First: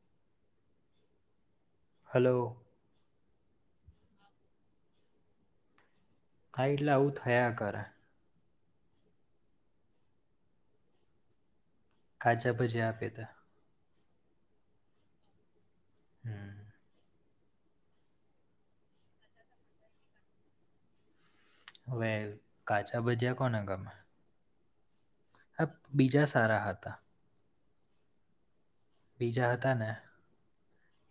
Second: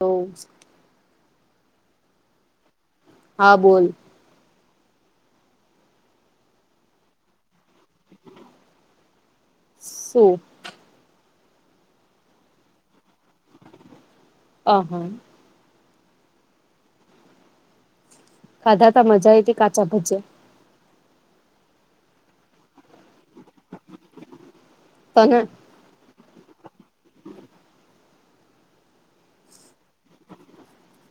તો હાલો, હા બોલ, હા, એટલે આવું થયા કરે. શું [inaudible] કાચા ભજિયા આપ્યાતા. અહા, હમ ખાધા તા મજા આઈ કાચા ભજ્યા હવે કાચા ભજ્યા કોને ગમે તને આ બીજા સારા હતા બીજા હતા ને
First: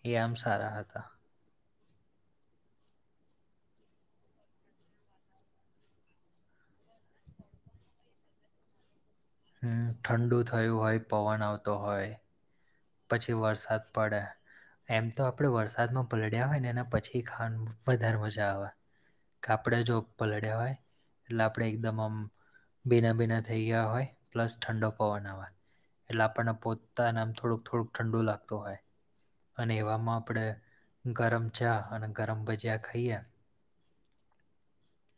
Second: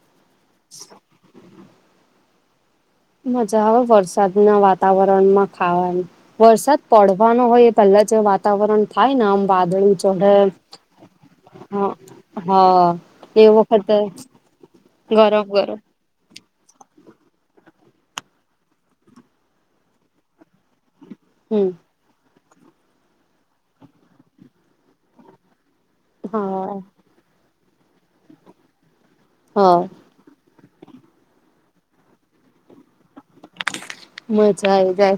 એ આમ સારા હતા મજા આવે વરસાદ ના વાતાવરણમાં ખાવાની વરસાદ પડવાનો હોય એ પહેલા જે વાતાવરણ થાય નેમ હમ વાદળું ચઢે ઠંડુ થયું હોય પવન આવતો હ હોય હા પછી એ વરસાદ વખતે પડે એમ તો ગરમ આપણે ગરમ વરસાદમાં પલડ્યા હોય ને એના પછી ખાવાની વધારે મજા આવે કાપડા જો પલળ્યા હોય એટલે આપણે હમ એકદમ આમ ભીના ભીના થઇ ગયા હોય પ્લસ ઠંડો પવન હોય એટલે આપણને હા પોતાને આમ થોડુંક થોડુંક ઠંડુ લાગતું હોય અને હા એવામાં આપણે ગરમ ચા અને ગરમ ભજીયા ખાઈએ મજા આ જાય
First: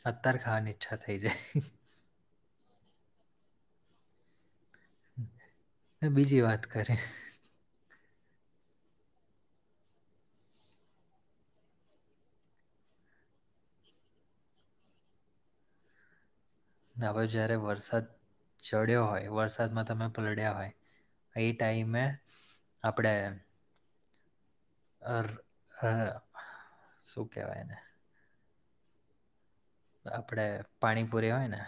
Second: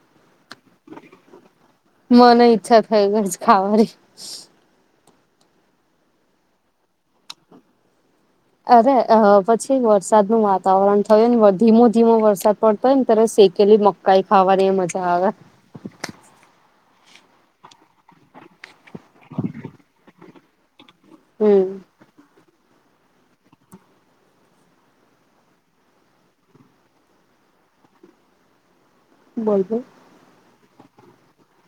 ત્યારે ખાવા ની ઈચ્છા થઇ જાય મને ઈચ્છા થઈ ગય ખાવાની બીજી વાત કરી અરે અ પછી વરસાદ ન વાતાવરણ થયું ને ધીમો ધીમો વરસાદ પડતો હોય ને ત્યારે શેકેલી મ કાઈ ખાવાની એ મજા આવે હવે જયારે વરસાદ ચડ્યો હોય વરસાદમાં તમે પલડ્યા હોય ઈ હમ ટાઈમે આપડે અ શું કેહેવાય એને બોલતો આપડે પાણીપુરી હોય ને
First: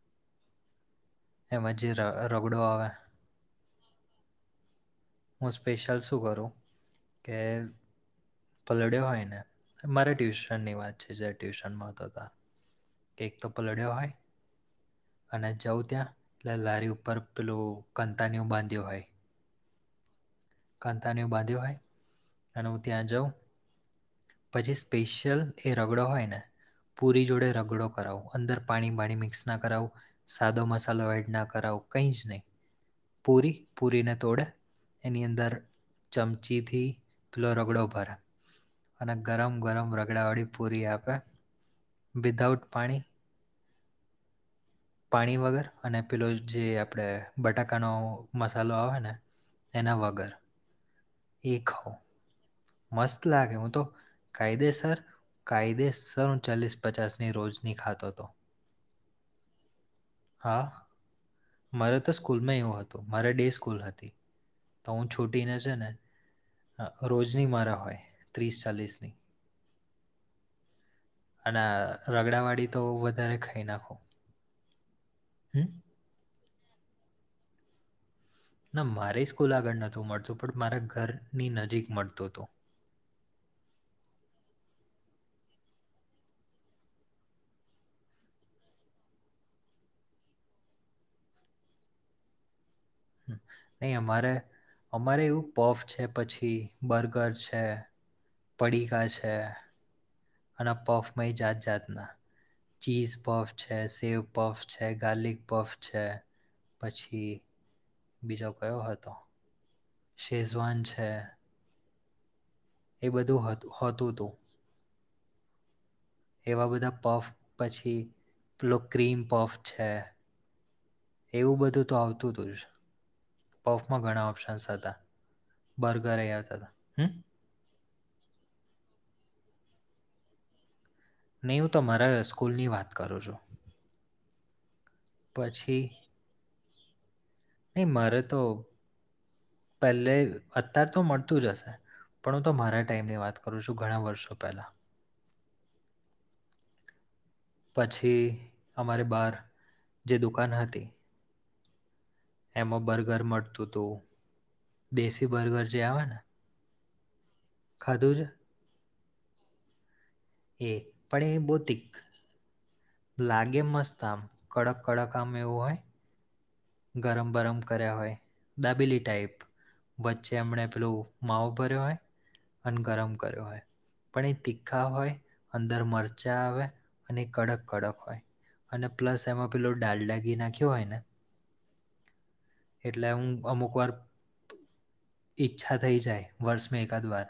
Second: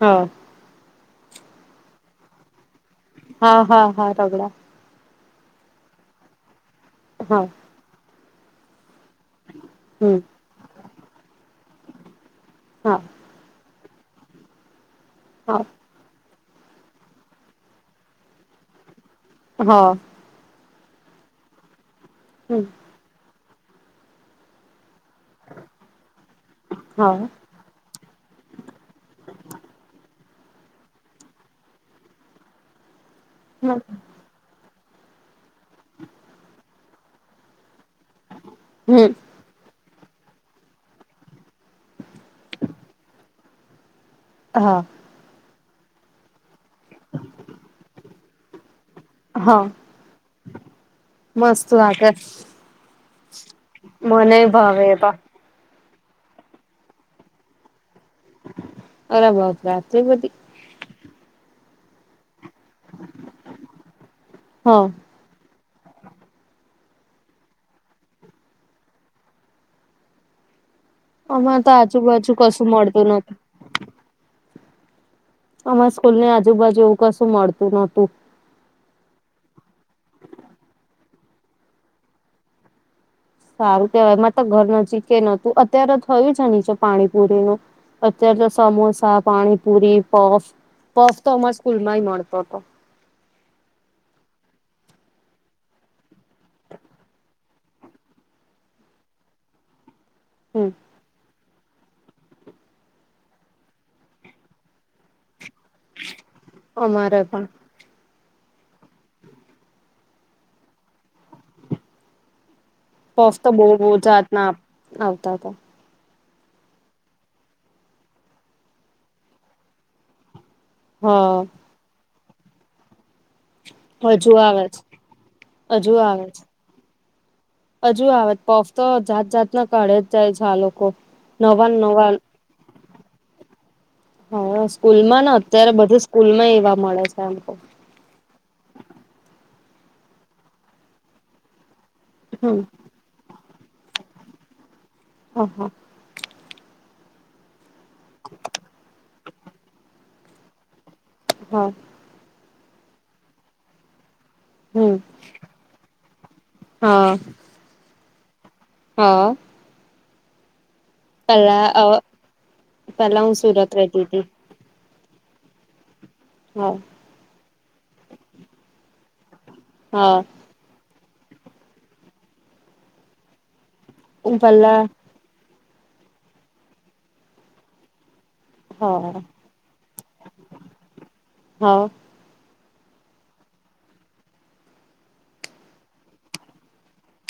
હા એમાં જે રગડો આવે હા હા હા રગડા હું સ્પેશિયલ શું કરું કે હા પલળ્યો હોય ને મારે હમ ટ્યુશન ની વાત છે જારે ટ્યુશનમાં તો ત હા એક તો પલળ્યો હોય અને હા જઉં ત્યાં લે લારી ઉપર પેલું કતાનીું બાંધ્યો હોય હા કતાનીું બાંધ્યો હમ હોય ત્યાં જાઉં પછી સ્પેશિયલ એ રગડો હોય ને પૂરી હા જોડે રગડો કરાવો અંદર પાણી બાણી મિક્સ ના કરાવું સાદો મસાલો એડ ના કરાવો કઈ જ નહી પૂરી પૂરીને તોડે એની અંદર દર ચમચીથી પેલો રગડો ભરે હમ અને ગરમ ગરમ રગડાવાળડી પૂરી આપે વિધાઉટ પાણી હા પાણી વગર અને પેલો જે આપણે બટાકાનો મસાલો આવે ને હા એના વગર. એ મસ્ત તું ખાઉં [unintelligible] મસ્ત લાગે હું તો કહી દે એ સર બા કાયદેસ હું ચાલીસ પચાસની રોજની ખાતો હતો. અરે બાપ રે આટલી બધી. હા મારે તો સ્કૂલમાં એવું હતું મારે ડે સ્કૂલ હતી હા તો હું છૂટીને છે ને રોજ [unintelligible] મારા હોય ત્રીસ ચાલીસની. અને અમારે તો આજુબાજુ રગડાવાડી કશું તો મળતું નતું વધારે ખાઈ નાખું. હમ અમારા સ્કૂલ ની આજુબાજુ એવું કશું મળતું નહોતું. ના મારે સ્કૂલ આગળ નહતું મળતું પણ મારા ઘરની નજીક મળતું હતું. સારું કહેવાય એમાં તો ઘર નજીક નહતું અત્યારે થયું છે નીચે પાણીપુરીનું. અત્યારે તો સમોસા પાણીપુરી પોફ પોફ તો અમા સ્કૂલમાં ભી મળતો હતો. નહી અમાર અમારે એવું પોફ છે પછી બર્ગર છે. પડીકા છે હમ અને પફ પાહિ જાત જાતના ચીઝ પફ છે સેવ પફ છે ગાર્લિક પફ છે અમારે પછી પણ બીજો કયો હતો. સેજવાન છે. એ પફ બધું તો હતું બહુ હોતું જાત હતું ના આવતા હતા. એવા બધા પફ પછી પેલો ક્રીમ પફ છે. એવું હા બધું તો આવતું હતું જ પોફમાં ઘણા હજુ આવે ઓપ્શન્સ છે હતા હજુ બર્ગર આવે છે એયાત હતા હમ્મ. હજુ આવે પોફ તો જાત જાતના કાળે જ જાય છે આ લોકો. નહીં નવા હું નવા તમારા સ્કૂલની વાત કરું છું. હા સ્કૂલ માં ને અત્યારે પછી બધી સ્કૂલ માં એવા મળે છે આમ તો. નહી મારે તો પહેલે અત્યાર તો મળતુંજ હશે. પણ હું તો હમ મારા ટાઈમની વાત કરું છું ઘણા વર્ષો પહેલા. હ હા. પછી અમારી બાર જે દુકાન હતી હા. એમાં બર્ગર મળતું હતું હમ દેશી બર્ગર જે આવે ને હા. ખાધું છે. હા. એે પણ એ બો પેલા અ તીખ પેલા હું લાગે સુરત મસ્ત રહેતી આમ હતી કડક કડક આમ એવું હોય. હા. ગરમ બરમ કર્યા હોય દાબીલી ટાઈપ હા વચ્ચે હમણે પેલું માવ ભર્યો હોય અને ગરમ કર્યો હોય પણ હું એ પેલા તીખા હોય. અંદર મરચાં આવે અને કડક કડક હોય. અને હા પ્લસ એમાં પેલો ડાલડા ઘી નાખ્યો હોય ને હા. એટલે હું અમુક વાર ઈચ્છા થઈ જાય વર્ષ મે એકાદ વાર.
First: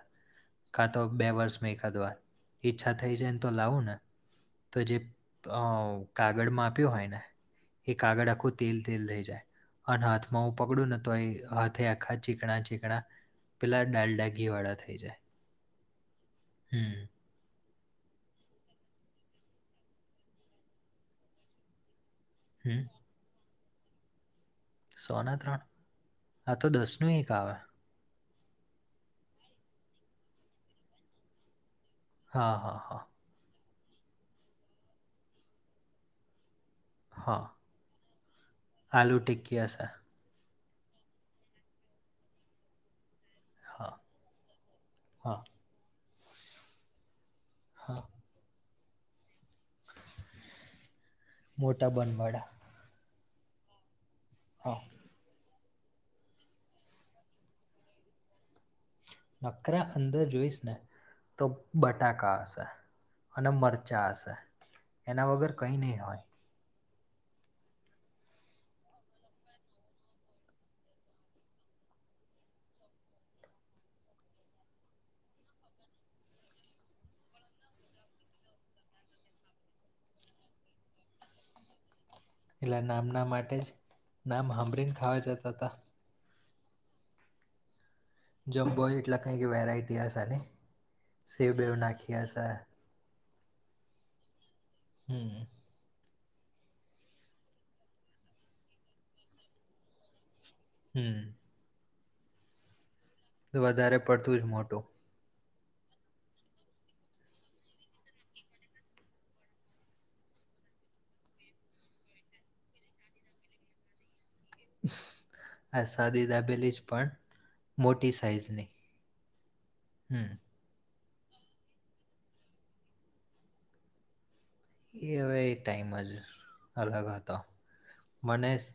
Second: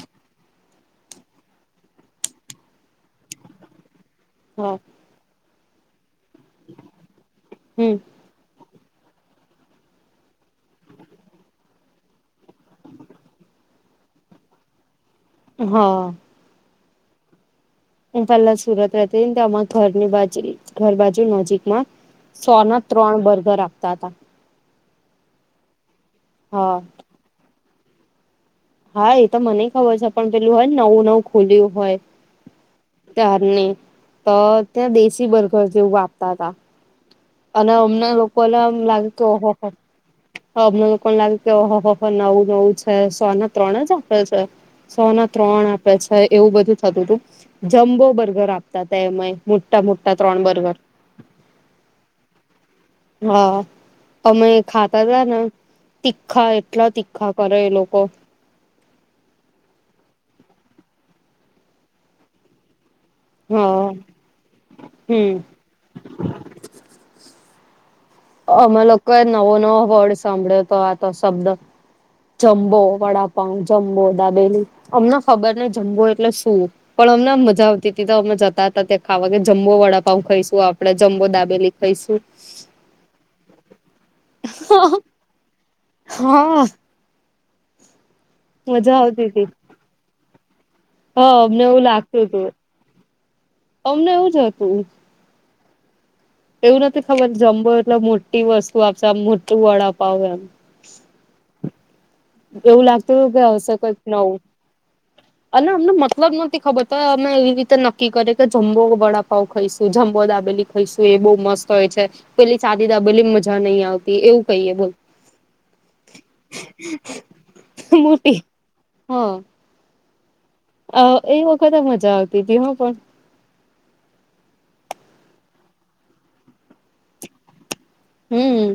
કા તો બે વર્ષમાં એકાદ વાર ઈચ્છા થઈ જ ને તો લાવું ને. હા તો જે અ કાગળ આપ્યું હોય ને હમ એ કાગળ આખું તેલ તેલ થઈ જાય. અને હાથમાં હું પકડું ને તો હાથે આખા ચીકણા ચીકણા પેલા ડાલડા ઘી વાળા થઈ જાય. હા. હ અ હું પેલા સુરત રહેતીન તો અમાર ઘરની બાજી ઘર બાજુ નજીકમાં સો ના હમ ત્રણ બર્ગર આપતા હતા. સો ને ત્રણ આ તો હા દસ નું એક આવે. હા એ તો મને ખબર છે પણ પેલું હોય ને નવું નવું ખુલ્યું હોય હા હ હ તારને તો ત્યાં દેશી બર્ગર જેવું આપતા હતા. હા અને અમન લોકોને એમ લાગે આલુ કે ઓહો ટિક્કી હો હશે હ અમન લોકો ને લાગ્યું કે ઓહો હો નવું નવુ છે સોને ત્રણ જ હા આપે છે. સો ના હા ત્રણ આપે છે, એવું બધું થતું હતું હા જમ્બો બર્ગર આપ [unintelligible] મોટા મોટા ત્રણ બર્ગર મોટા બનવાડા હા અમે હા ખા તા તાન તીખા એટલા તીખા કરે એ લોકો નકરા અંદર જોઈશ ને તો બટાકા હશે. અને હા મરચાં હશે એના હમ વગર કંઈ નહીં હોય. અમે લોકોએ નવો નવો વર્ડ સાંભળ્યો હતો આતો શબ્દ. જમ્બો વડાપાવ જમ્બો દાબેલી અમને ખબર ને જમ્બો એટલે શું. પણ અમનેમ મજા આવતી હતી તો અમે જતા હતા ત્યા ખાવા ગે જમ્બો વડાપાવ ખાઈશું આપડે જમ્બો દાબેલી ખઈશું એટલે નામના માટે જ નામ હંમભરીન ખાવા જતા હતા હ આ જમ્બોય મજા એટલે આવતી કઈક હતી વેરાયટી હશે નઈ હા અમને એવું લાગતું તું, અમને એવું જ હતું. હમ્મ. એવું નતી ખબર જમ્બો એટલે મોટી વસ્તુ આપશે આમ મોટું વડાપાવ એમ હમ્મ એવું લાગતું તું કે તો હશે વધારે કઈક નવું. પડતું જ મોટું અને અમને મતલબ નતી ખબર તો અમે એવી રીતે નક્કી કરીયુ કે જમ્બો વડાપાવ ખઈશું જમબો દાબેલી ખઈશું એ બઉં મસ્ત હોય છે, પેલી સાદી દાબેલી મજા નહી આવતી એવું કહીએ બોલ આ સાદી દાબેલી જ પણ મોટી સાઇઝની હમ્મ અ એ વખતે મજા આવતી તી હો પણ એ હવે એ ટાઈમ જ અલગ હતો મનેસ હમ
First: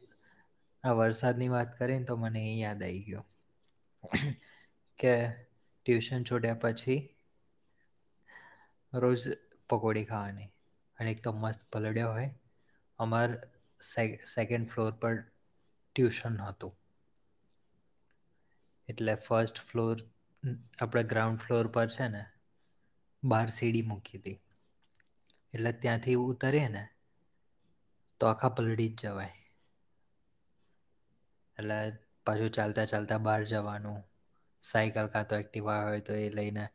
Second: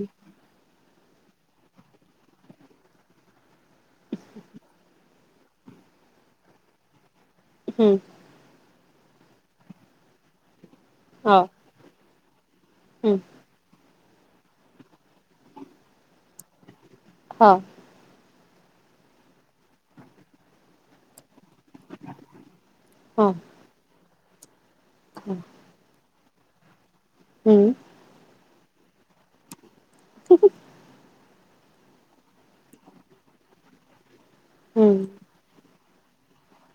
આ વરસાદ ની વાત કરી ને તો મને એ યાદ આઈ ગ્યો. કે ટ્યુશન છોડ્યા પછી હમ્મ રોજ પકોડી ખાવાની. અને એક તો હા મસ્ત પલડ્યા હોય હમ અમાર સે સેકન્ડ ફ્લોર પર ટ્યુશન હતું. હા. એટલે ફર્સ્ટ ફ્લોર આપડે ગ્રાઉન્ડ ફ્લોર પર છે ને બારસી એડી મુખીતી હમ્મ. એટલે ત્યાંથી ઉતરિ એને હમ્મ તો આખા પલડી જ જવાય. [inaudible] એટલે ભાઈ ચાલતા ચાલતા બહાર જવાનું સાયકલ કાતો એ ક્ટિવા હોય તો એ લઈને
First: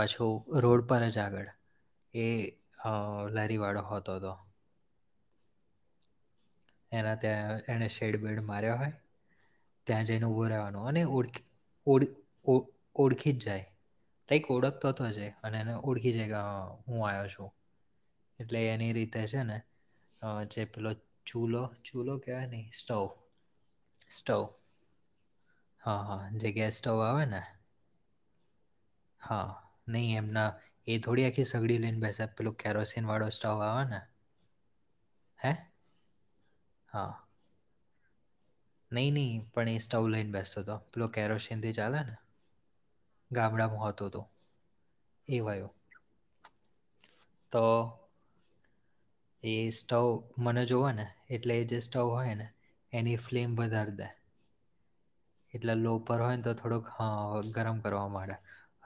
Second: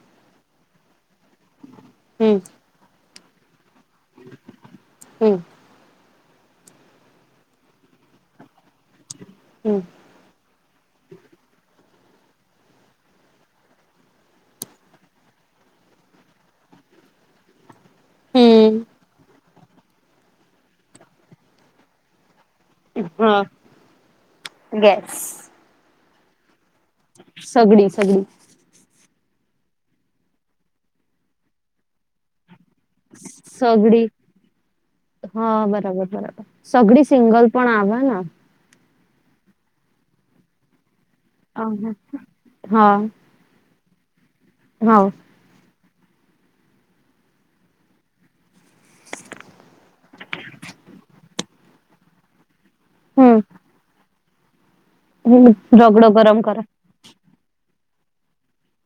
પાછું રોડ પર જ આગળ એ હમ અ લારીવાળો હોતો હતો. હમ્મ. એના ત્યાં એને શેડ બેડ માર્યો હોય. હમ્મ. ત્યાં જઈને ઉભો રવાનો અને ઓળખી ઓળી ઓ ઓળખી જ જાય. કઈક ઓળખતો થ જ અને એ ઓળખી જ હું આવ્યો છું. એટલે એની હમ રીતે છે, ને જે પેલો ચૂલો ચૂલો કેવાય નહ સ્ટવ હા સ્ટવ. ગેસ હા હા જે ગેસ સ્ટોવ આવે ને સગડી સગડી હા નહીં એમના એ થોડી આખી સગડી લઈને બેસેબ. પેલું કેરોસીન વાળો સ્ટવ આવે ને સગડી હે. હા બરાબર બરાબર સગડી હા સિંગલ પણ આવે ને. નહીં નહીં પણ એ સ્ટવ લઈને બેસતો હતો પેલો કેરોશિ અહ. ચાલે ને. હા ગાબડા મહત્વ હતો હા. [unintelligible] તો. એ સ્ટવ મને જોવા ને એટલે એ જે સ્ટવ હોય ને એની હમ ફ્લેમ વધારી દે. હમ કેટલા લો રગડો ઉપર હોય ને ગરમ તો કરે થોડોક. હ ગરમ કરવા માંડે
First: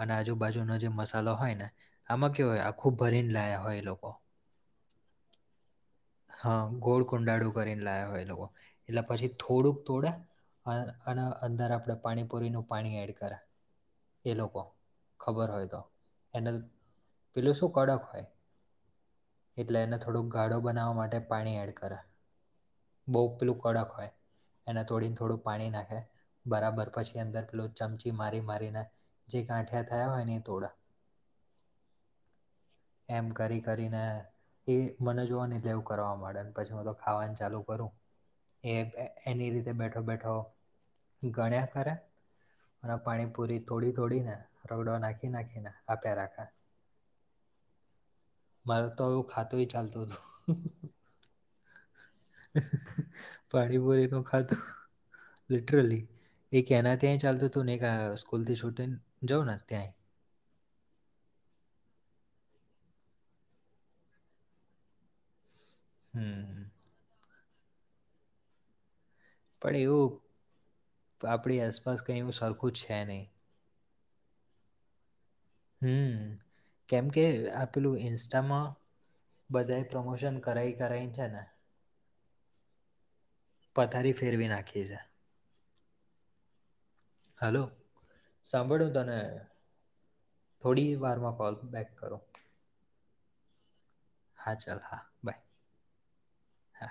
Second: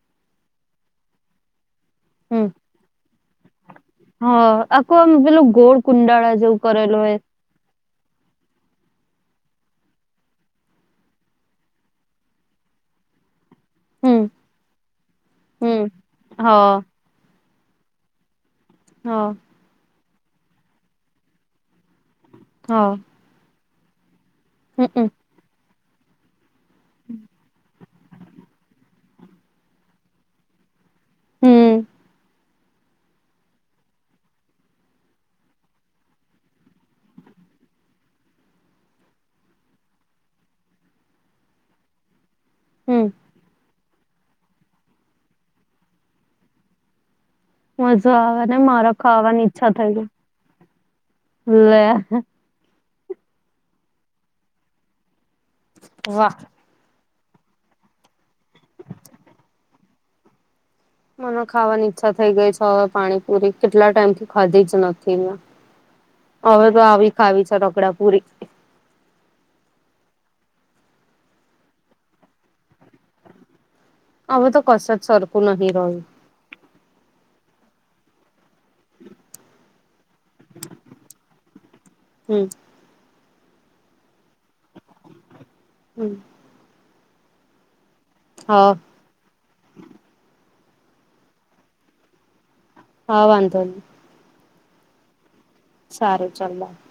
અને આજુબાજુનો જે મસાલો હોય ન આમાં હમ કેવા હોય આખું ભરીને લા હોય એ લોકો. હા આખું આમ પેલું ગોળ કુંડાળા જેવું હા કરેલું ગોળ હોય કુંડાળું કરીને લાવ્યા હોય એ લોકો એટલે પછી થોડુંક તોડે અને અને અંદર આપણે પાણીપુરીનું પાણી એડ કરે. હમ એ લોકો ખબર હોય તો હમ એને હા પેલું શું કડક હોય. હમ્મ. એટલે એને થોડોક ગાળો બનાવવા માટે પાણી એડ કરે. હા. બહુ પેલું કડક હોય એને હમમ થોડીને થોડું પાણી નાખે. બરાબર પછી અંદર પેલોું ચમચી મારી મારીને જે ગાંઠિયા થયા હોય ને એ તોડા. હમ્મ. એમ કરી કરીને. એ મને જોવા એટલે એવું કરવા માંડે ને પછી હું તો ખાવાનું ચાલુ કરું. એ એની રીતે બેઠો બેઠો. ગણ્યા કર મા હમ પાણી પૂરી. થોડી તોોડી ને રોડો નાખી નાખીને આપ્યા રાખા. મજા આવે ને મારે તો આવવું ખાવાની ખાતું હ ઈચ્છા થઈ ચાલતું હતું. ગઈ લે પાણીપુરી ન ખાધું. લિટરલી વાહ એ્યાંના ત્યાંય ચાલતું હતું ને એક સ્કૂલથી છૂટીને જાઉં ને ત્યાંય. મને ખાવાની ઈચ્છા થઈ ગઈ છે હવે પાણી પુરી કેટલા ટાઈમ થી ખાધી જ નથી મેં. હમ હવે તો આવી ખાવી છે ટકડા પૂરી. પણ એવું આપણી આસપાસ કઈ એવ સરખું છે નહી. હવે તો કશ જ સરખું નહી રહ્યું. કેમકે આપેલું ઇન્સ્ટામાં બધા પ્રમોશન કરાઈ કરાઈને છે ને. હમ્મ. તારી ફેરવી નાખી છે. હમ્મ. હલો હા સાંભળું તને. થોડી વારમાં કોલ બૅક કરો. હ વાંધો. હા ચાલ હા બાય. સારૂ ચાલો હા